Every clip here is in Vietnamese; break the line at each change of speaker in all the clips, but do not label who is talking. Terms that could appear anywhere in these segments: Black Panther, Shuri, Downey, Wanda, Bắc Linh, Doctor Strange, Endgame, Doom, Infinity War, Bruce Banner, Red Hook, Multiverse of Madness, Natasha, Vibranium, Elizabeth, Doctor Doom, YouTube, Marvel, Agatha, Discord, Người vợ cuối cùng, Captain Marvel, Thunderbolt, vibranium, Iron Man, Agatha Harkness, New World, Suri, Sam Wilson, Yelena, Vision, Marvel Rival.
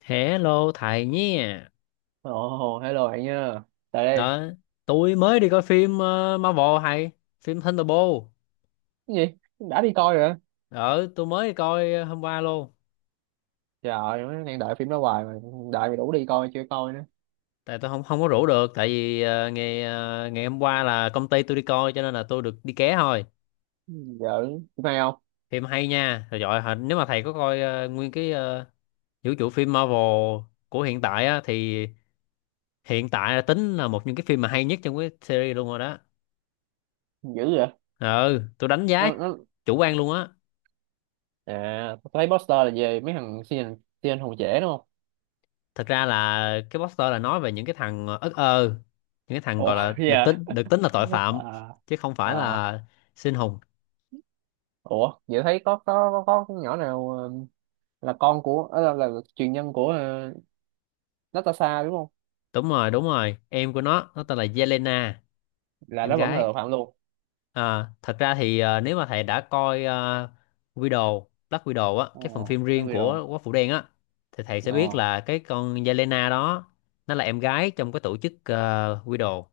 Hello thầy nhé.
Ồ, hello bạn nha. Tại đây.
Đó, tôi mới đi coi phim Marvel hay phim Thunderbolt.
Cái gì? Đã đi coi rồi hả?
Đó, tôi mới đi coi hôm qua luôn.
Trời ơi, mới đang đợi phim đó hoài mà đợi mày đủ đi coi chưa coi nữa.
Tại tôi không không có rủ được tại vì ngày hôm qua là công ty tôi đi coi cho nên là tôi được đi ké thôi.
Giờ phim hay không?
Phim hay nha. Rồi giỏi hả? Nếu mà thầy có coi nguyên cái vũ trụ phim Marvel của hiện tại á thì hiện tại là tính là một những cái phim mà hay nhất trong cái series luôn rồi đó.
Dữ vậy.
Ừ, tôi đánh giá
Nó
chủ quan luôn á.
à, tôi thấy poster là về mấy thằng siêu siêu hùng trẻ đúng không?
Thật ra là cái poster là nói về những cái thằng ất ơ, những cái thằng gọi
Ồ,
là được
giờ
tính được tính là tội phạm
à,
chứ không phải
à,
là sinh hùng.
ủa, vậy thấy có nhỏ nào là con của là truyền nhân của Natasha đúng không?
Đúng rồi, em của nó tên là Yelena,
Là
em
nó vẫn là
gái.
tội phạm luôn.
Thật ra thì nếu mà thầy đã coi Widow, Black Widow á, cái phần
Ồ,
phim
nó
riêng
bị đồ.
của Quả Phụ Đen á, thì thầy sẽ biết
Ờ.
là cái con Yelena đó nó là em gái trong cái tổ chức Widow.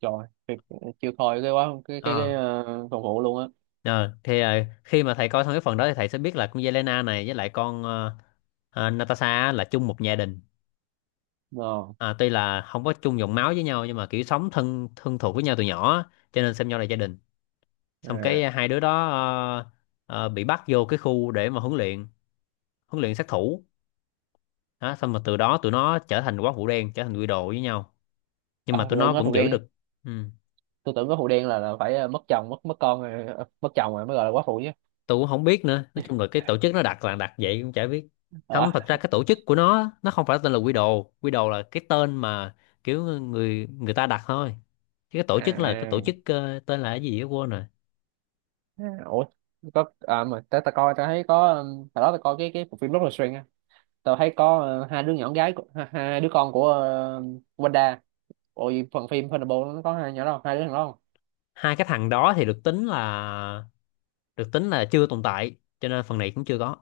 Trời thiệt, chịu thôi cái quá cái
À.
phòng hộ luôn á.
Ờ, thì ờ, khi mà thầy coi xong cái phần đó thì thầy sẽ biết là con Yelena này với lại con Natasha á là chung một gia đình.
Ờ.
À, tuy là không có chung dòng máu với nhau nhưng mà kiểu sống thân thân thuộc với nhau từ nhỏ á, cho nên xem nhau là gia đình. Xong
À.
cái hai đứa đó bị bắt vô cái khu để mà huấn luyện sát thủ. Đó, xong mà từ đó tụi nó trở thành quái vũ đen, trở thành quy đồ với nhau. Nhưng
À,
mà tụi
tôi tưởng
nó
nói phụ
vẫn giữ
đen,
được. Ừ.
tôi tưởng có phụ đen là phải mất chồng mất mất con rồi mất chồng rồi mới gọi là quá phụ chứ.
Tôi cũng không biết nữa, nói chung là cái tổ chức nó đặt là đặt vậy cũng chả biết.
Ờ.
Không, thật ra cái tổ chức của nó không phải tên là Quy Đồ. Quy Đồ là cái tên mà kiểu người người ta đặt thôi, chứ cái tổ chức là cái tổ
À.
chức tên là cái gì đó quên rồi.
À, ủa, có à, mà ta, ta coi ta thấy có hồi đó ta coi cái bộ phim Doctor Strange á, tao thấy có hai đứa nhỏ gái của- hai, hai đứa con của Wanda. Ôi phần phim Thunderbolt nó có hai nhỏ đó không? Hai đứa thằng đó không?
Hai cái thằng đó thì được tính là chưa tồn tại cho nên phần này cũng chưa có.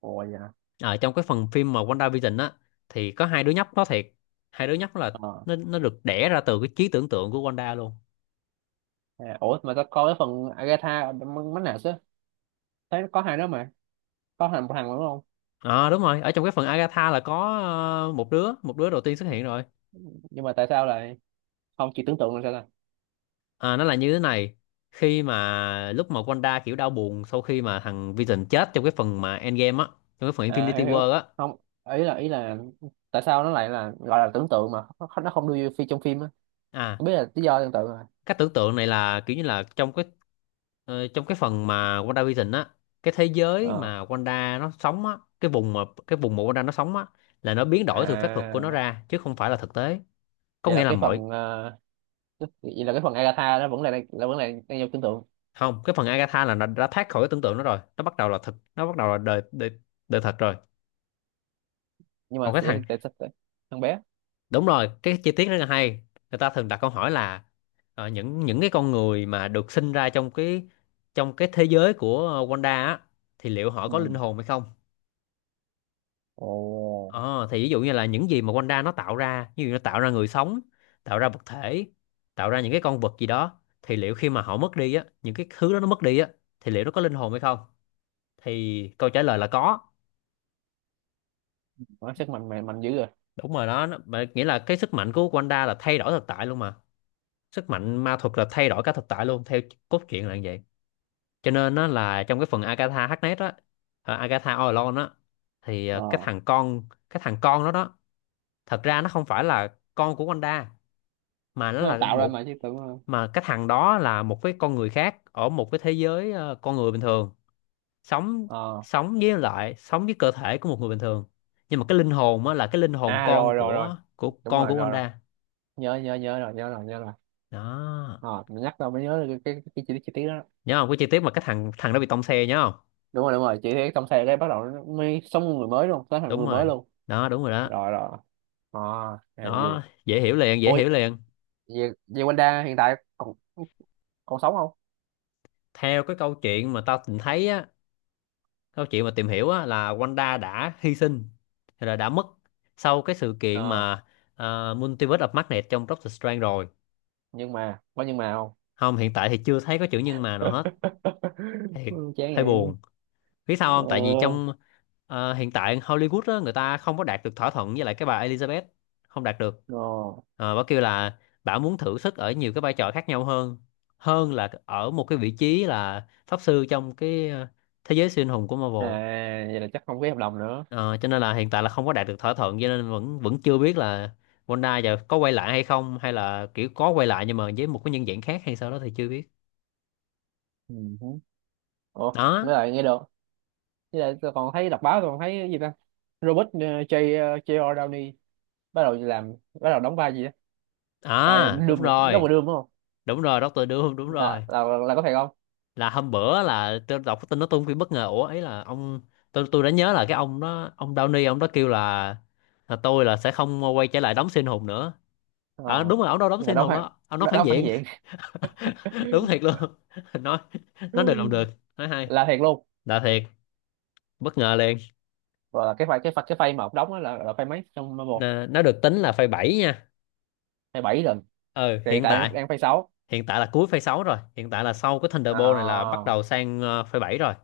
Ủa dạ.
Ở trong cái phần phim mà WandaVision á thì có hai đứa nhóc nó thiệt. Hai đứa nhóc là
Ờ.
nó được đẻ ra từ cái trí tưởng tượng của Wanda luôn.
À, ủa mà tao coi cái phần Agatha mấy nào chứ, thấy có hai đứa mà có thằng thằng đúng không?
Ờ đúng rồi, ở trong cái phần Agatha là có một đứa, một đứa đầu tiên xuất hiện rồi.
Nhưng mà tại sao lại không chỉ tưởng tượng là sao ta?
À, nó là như thế này, khi mà lúc mà Wanda kiểu đau buồn sau khi mà thằng Vision chết trong cái phần mà Endgame á, trong cái phần
À
Infinity
hiểu
War
hiểu
á.
không, ý là ý là tại sao nó lại là gọi là tưởng tượng mà nó không đưa vô phi trong phim á.
À,
Không biết là lý do tương tự rồi.
cách tưởng tượng này là kiểu như là trong cái trong cái phần mà WandaVision á, cái thế giới
Ờ.
mà Wanda nó sống á, cái vùng mà Wanda nó sống á là nó biến đổi từ phép thuật của nó
À
ra chứ không phải là thực tế. Có
vậy
nghĩa
là
là
cái
mọi.
phần vậy là cái phần Agatha nó vẫn là vẫn là đang vô tưởng tượng.
Không, cái phần Agatha là nó đã thoát khỏi cái tưởng tượng nó rồi, nó bắt đầu là thực, nó bắt đầu là đời đời, đời thật rồi.
Nhưng
Còn
mà
cái thằng.
sẽ tại sao tại- thằng bé.
Đúng rồi, cái chi tiết rất là hay. Người ta thường đặt câu hỏi là những cái con người mà được sinh ra trong cái thế giới của Wanda á thì liệu họ
Ừ.
có linh hồn hay không.
Ồ,
Ờ thì ví dụ như là những gì mà Wanda nó tạo ra, như nó tạo ra người sống, tạo ra vật thể, tạo ra những cái con vật gì đó, thì liệu khi mà họ mất đi á, những cái thứ đó nó mất đi á, thì liệu nó có linh hồn hay không, thì câu trả lời là có.
nó sức mạnh mạnh mạnh dữ rồi.
Đúng rồi đó nó, mà nghĩa là cái sức mạnh của Wanda là thay đổi thực tại luôn mà. Sức mạnh ma thuật là thay đổi cả thực tại luôn, theo cốt truyện là như vậy. Cho nên nó là trong cái phần Agatha Harkness á, Agatha All Alone á, thì ờ, cái
Ờ,
thằng con cái thằng con đó đó thật ra nó không phải là con của Wanda mà nó
nó là
là
tạo ra
một,
mà chứ tưởng ờ.
mà cái thằng đó là một cái con người khác ở một cái thế giới con người bình thường sống,
Ờ.
sống với lại sống với cơ thể của một người bình thường, nhưng mà cái linh hồn á là cái linh hồn
À
con
rồi rồi rồi,
của của
đúng
con
rồi
của
rồi rồi,
Wanda.
nhớ nhớ nhớ rồi, nhớ rồi nhớ rồi.
Đó,
Ờ, mình nhắc tao mới nhớ được cái chi tiết đó.
nhớ không, cái chi tiết mà cái thằng thằng đó bị tông xe nhớ không.
Đúng rồi đúng rồi, chị thấy trong xe cái bắt đầu nó mới sống người mới luôn, sống thành
Đúng
người mới
rồi
luôn.
đó, đúng rồi đó.
Rồi rồi. Ờ. À là gì.
Đó, dễ hiểu liền, dễ hiểu
Ôi
liền.
về về Wanda hiện tại còn còn sống không?
Theo cái câu chuyện mà tao tìm thấy á, câu chuyện mà tìm hiểu á, là Wanda đã hy sinh rồi, là đã mất sau cái sự kiện
Ờ.
mà Multiverse of Madness trong Doctor Strange rồi.
Nhưng mà có nhưng mà không.
Không, hiện tại thì chưa thấy có chữ nhân mà nào hết. Thiệt,
Ừ, chán
hơi
vậy.
buồn. Biết sao không, tại vì
Ờ.
trong hiện tại Hollywood á, người ta không có đạt được thỏa thuận với lại cái bà Elizabeth, không đạt được.
Ờ.
Ờ, bà kêu là bà muốn thử sức ở nhiều cái vai trò khác nhau hơn, hơn là ở một cái vị trí là pháp sư trong cái thế giới siêu anh hùng của
À
Marvel.
vậy là chắc không ký hợp đồng nữa.
Ờ, cho nên là hiện tại là không có đạt được thỏa thuận, cho nên vẫn vẫn chưa biết là Wanda giờ có quay lại hay không, hay là kiểu có quay lại nhưng mà với một cái nhân dạng khác hay sao đó thì chưa biết.
Ừ. Ủa
Đó,
với lại nghe được, với lại tôi còn thấy đọc báo tôi còn thấy cái gì ta, Robert J J.R. Downey bắt đầu làm, bắt đầu đóng vai gì, bài
à đúng
Doom mà đâu
rồi,
mà Doom đúng không?
đúng rồi, Doctor Doom đúng
Là
rồi.
là có thiệt không?
Là hôm bữa là tôi đọc cái tin nó tung phim bất ngờ, ủa ấy là ông, tôi đã nhớ là cái ông đó, ông Downey ông đó kêu là tôi là sẽ không quay trở lại đóng siêu anh hùng nữa. À,
Ờ.
đúng rồi, ông đâu đóng
Nhưng
siêu
mà
anh
đóng
hùng
phản,
đó, ông nói
đóng
phản
đóng phản
diện.
diện.
Đúng thiệt luôn. Nói nói được làm được, nói hay.
Là thiệt luôn.
Là thiệt, bất ngờ liền.
Rồi là cái phay cái phay cái phay mà ông đóng á là phay mấy trong một,
Nó được tính là phase 7 nha.
phay bảy lần.
Ừ
Thì hiện
hiện
tại
tại,
đang đang phay sáu.
hiện tại là cuối phase 6 rồi, hiện tại là sau cái Thunderbolt này là
À,
bắt đầu sang phase 7 rồi.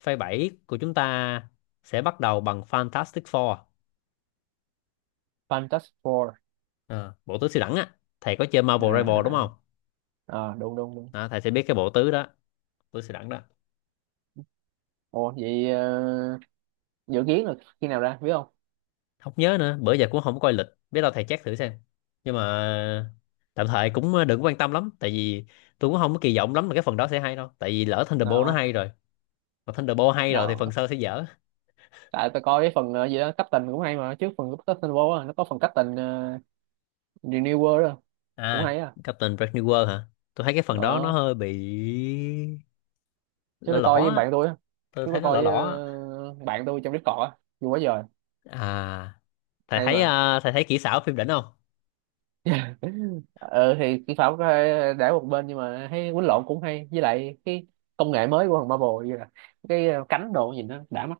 Phase 7 của chúng ta sẽ bắt đầu bằng Fantastic Four.
Fantastic Four.
Ờ, bộ tứ siêu đẳng á. Thầy có chơi
À,
Marvel Rival đúng
à, à.
không?
Ờ, đúng đúng đúng.
Đó, thầy sẽ biết cái bộ tứ đó, tứ siêu đẳng đó.
Ồ vậy dự kiến là khi nào ra biết không?
Không nhớ nữa, bữa giờ cũng không có coi lịch, biết đâu thầy check thử xem. Nhưng mà tạm thời cũng đừng quan tâm lắm tại vì tôi cũng không có kỳ vọng lắm là cái phần đó sẽ hay đâu, tại vì lỡ Thunderbolt nó
Nào.
hay rồi, mà Thunderbolt hay rồi thì phần
Nào
sau sẽ dở.
tại tôi coi cái phần gì đó Captain cũng hay mà, trước phần Captain Marvel á, nó có phần Captain New World đó. Cũng
À,
hay á.
Captain Brave New World hả? Tôi thấy cái phần đó nó
Ờ,
hơi bị
chứ
lõ
tôi
lõ
coi với
á.
bạn tôi á,
Tôi
chứ
thấy
tôi
nó lõ
coi với
lõ á.
bạn tôi trong Discord á, vui quá trời.
À,
Hay mà.
thầy thấy kỹ xảo phim đỉnh không?
Ờ thì kỹ thuật để một bên, nhưng mà thấy quýnh lộn cũng hay, với lại cái công nghệ mới của thằng Marvel như là cái cánh đồ nhìn nó đã mắt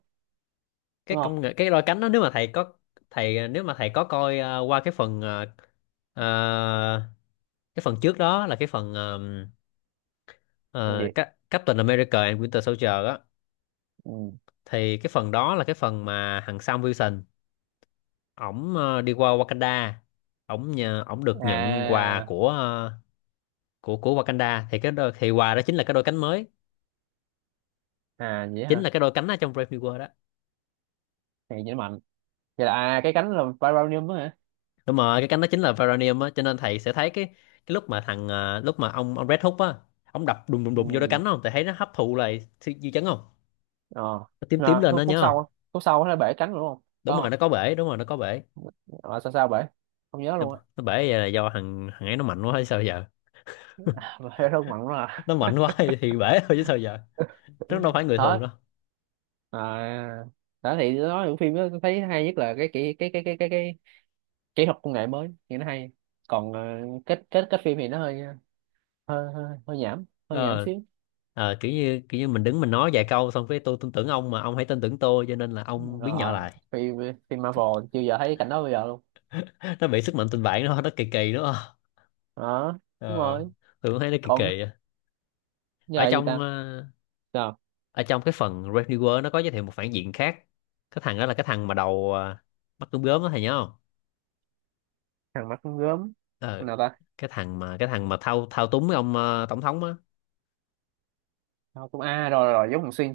Cái
đúng không?
công nghệ cái đôi cánh đó, nếu mà thầy có, nếu mà thầy có coi à, qua cái phần à, à, cái phần trước đó là cái phần
Còn gì.
Captain America and Winter Soldier á,
Ừ.
thì cái phần đó là cái phần mà thằng Sam Wilson, ổng đi qua Wakanda, ổng nhờ ổng được nhận quà
À.
của của Wakanda, thì cái đôi, thì quà đó chính là cái đôi cánh mới,
À vậy
chính
hả.
là cái đôi cánh ở trong Brave New World đó.
Thì vậy mạnh. Vậy là à cái cánh là vibranium đó hả?
Đúng rồi, cái cánh đó chính là Vibranium á, cho nên thầy sẽ thấy cái lúc mà thằng lúc mà ông Red Hook á, ông đập đùng đùng đùng vô đôi
Ừ.
cánh, không thầy thấy nó hấp thụ lại sự dư chấn không,
Ờ.
nó tím tím
À,
lên đó
khúc khúc
nhớ
sau
không.
á. Khúc sau nó bể cánh rồi đúng không có
Đúng rồi
không?
nó có bể, đúng rồi nó có bể.
Ờ, sao sao bể, không nhớ
nó,
luôn á.
nó bể là do thằng thằng ấy nó mạnh quá hay sao giờ.
Bể rất mạnh lắm
Nó
à.
mạnh quá thì bể thôi chứ sao giờ, nó đâu phải người thường
Hết.
đâu.
À đó thì nói những phim đó tôi thấy hay nhất là cái kỹ cái kỹ thuật công nghệ mới thì nó hay, còn kết kết kết phim thì nó hơi hơi hơi, hơi nhảm, hơi nhảm
Ờ.
xíu.
Ờ, kiểu như, kiểu như mình đứng mình nói vài câu xong cái tôi tin tưởng ông mà ông hãy tin tưởng tôi cho nên là ông biến nhỏ
Ờ,
lại.
phim phim Marvel chưa giờ thấy cảnh đó bây giờ luôn.
Nó bị sức mạnh tình bạn nó kỳ kỳ đúng không.
Đó đúng
Ờ,
rồi.
tôi cũng thấy nó kỳ
Còn
kỳ á. ở
giờ gì
trong
ta,
ờ,
giờ
Ở trong cái phần Red New World nó có giới thiệu một phản diện khác. Cái thằng đó là cái thằng mà mắt gớm gớm đó, thầy nhớ không?
thằng mắt con gớm
Ờ
nào ta.
cái Thằng mà thao thao túng cái ông tổng thống á.
Đâu, cũng a rồi rồi giống thằng xuyên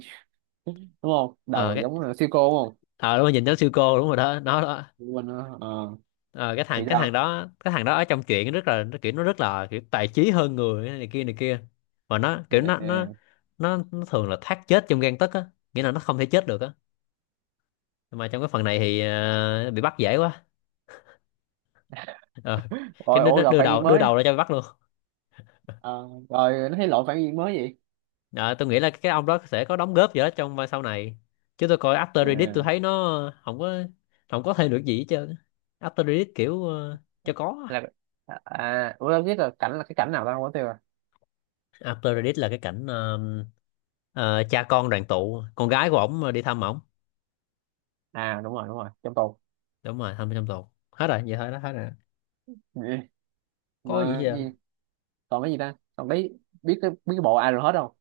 đúng không,
Ờ
đầu
cái
giống thằng siêu cô đúng không?
ờ Đúng rồi, nhìn nó siêu cô, đúng rồi đó, nó đó.
Quên nữa. Ờ,
Ờ
thì sao.
cái thằng đó ở trong chuyện rất là, nó kiểu nó rất là kiểu tài trí hơn người này kia này kia, mà nó kiểu
Ờ,
nó thường là thác chết trong gang tấc á, nghĩa là nó không thể chết được á. Mà trong cái phần này thì bị bắt dễ quá. Ờ, cái
rồi
đứa
ủa
nó
gặp
đưa
phản
đầu
diện
đưa
mới.
đầu ra cho bị bắt luôn.
Ờ, rồi nó thấy lộ phản diện mới gì.
Ờ, tôi nghĩ là cái ông đó sẽ có đóng góp gì đó trong vai sau này, chứ tôi coi after Reddit tôi
Ờ,
thấy nó không có thêm được gì hết trơn. After Reddit kiểu cho có.
là à ủa đâu biết là cảnh là cái cảnh nào ta không có tiêu à.
After Reddit là cái cảnh ờ, cha con đoàn tụ, con gái của ổng đi thăm ổng.
À đúng rồi trong tù.
Đúng rồi, thăm trong tù, hết rồi, vậy thôi đó, hết rồi,
Ừ.
có gì hết
Mà
trơn.
gì còn cái gì ta, còn biết biết cái bộ ai rồi hết không,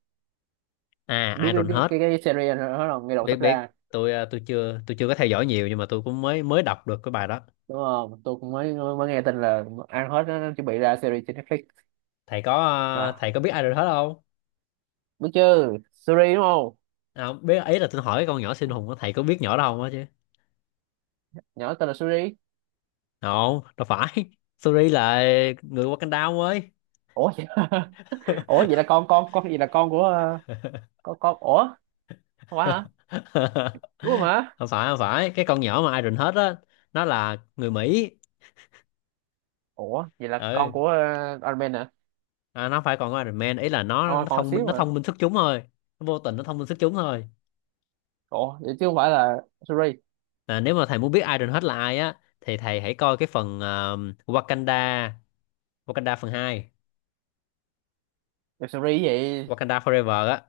À,
biết cái,
Iron
biết
hết.
cái series rồi hết không ngay đầu
Biết,
sắp
biết
ra.
tôi ờ, chưa có theo dõi nhiều, nhưng mà tôi cũng mới mới đọc được cái bài đó.
Đúng không, tôi cũng mới mới nghe tin là ăn hết nó chuẩn bị ra series trên Netflix. Là
Thầy có biết ai rồi hết không?
biết chứ, Suri đúng không,
À, không, biết ý là tôi hỏi cái con nhỏ siêu hùng á, thầy có biết nhỏ đó không á chứ.
nhỏ tên là Suri.
Không, đâu phải. Suri là người Wakanda, ông ơi.
Ủa vậy. Ủa vậy là con gì, là con của con, ủa không phải hả, đúng rồi mà.
Không phải, không phải cái con nhỏ mà Iron hết á, nó là người Mỹ.
Ủa vậy là
Ừ.
con của Iron Man hả?
À, nó không phải còn có Iron Man, ý là nó
Ờ,
nó
con
thông minh,
xíu
nó
mà.
thông minh xuất chúng thôi. Nó vô tình nó thông minh xuất chúng thôi.
Ủa vậy chứ không phải là Suri?
À, nếu mà thầy muốn biết Iron hết là ai á thì thầy hãy coi cái phần Wakanda, Wakanda phần hai.
Web series gì?
Wakanda Forever á,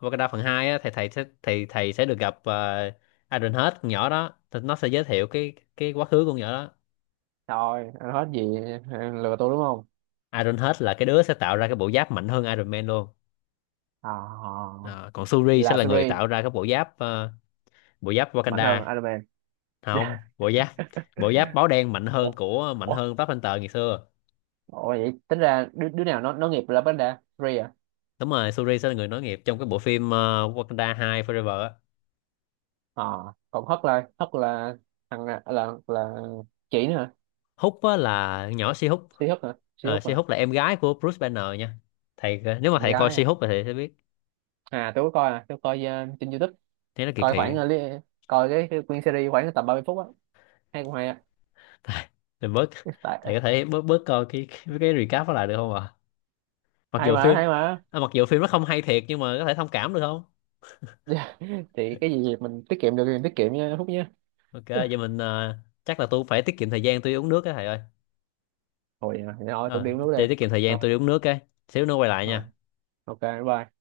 Wakanda phần 2 á, thì thầy sẽ được gặp Iron Head, con nhỏ đó. Thì nó sẽ giới thiệu cái quá khứ con nhỏ đó.
Thôi, anh hết gì, anh lừa tôi đúng không?
Iron Head là cái đứa sẽ tạo ra cái bộ giáp mạnh hơn Iron Man luôn.
À,
Ờ, còn Shuri sẽ
là
là người
series
tạo ra cái bộ giáp
mạnh hơn
Wakanda.
Iron Man.
Không, bộ giáp báo đen, mạnh hơn
Ủa?
mạnh
Ủa?
hơn Black Panther ngày xưa.
Ủa vậy tính ra đứa, đứa nào nó nghiệp là vấn đề series à?
Đúng rồi, Shuri sẽ là người nối nghiệp trong cái bộ phim Wakanda 2 Forever á.
À, còn Hất là thằng là chị nữa hả?
Hút á là nhỏ Si Hút.
Si Hất hả? Si
Ờ,
Hất
Si
hả?
Hút là em gái của Bruce Banner nha. Thầy, nếu mà
Em
thầy coi
gái
Si
à?
Hút thì thầy sẽ biết,
À tôi có coi, à, tôi coi trên YouTube,
thế nó kỳ
coi
kỳ á.
khoảng li- coi cái nguyên series khoảng tầm 30 phút á. Hay cũng hay á.
Thầy mình bớt, thầy có
Tại
thể bớt bớt coi cái recap đó lại được không ạ? Mặc
hay
dù
mà,
phim,
hay mà.
à, mặc dù phim nó không hay thiệt, nhưng mà có thể thông cảm được không?
Thì cái gì mình tiết kiệm được thì mình tiết kiệm nha, Phúc nhé.
Ok, vậy mình chắc là tôi phải tiết kiệm thời gian tôi đi uống nước á, thầy ơi.
Thôi vậy thì thôi tôi
Ờ,
đi uống nước
để
đi.
tiết kiệm thời gian
Thôi.
tôi đi uống nước cái xíu nữa quay lại
Thôi.
nha.
Ok. Bye.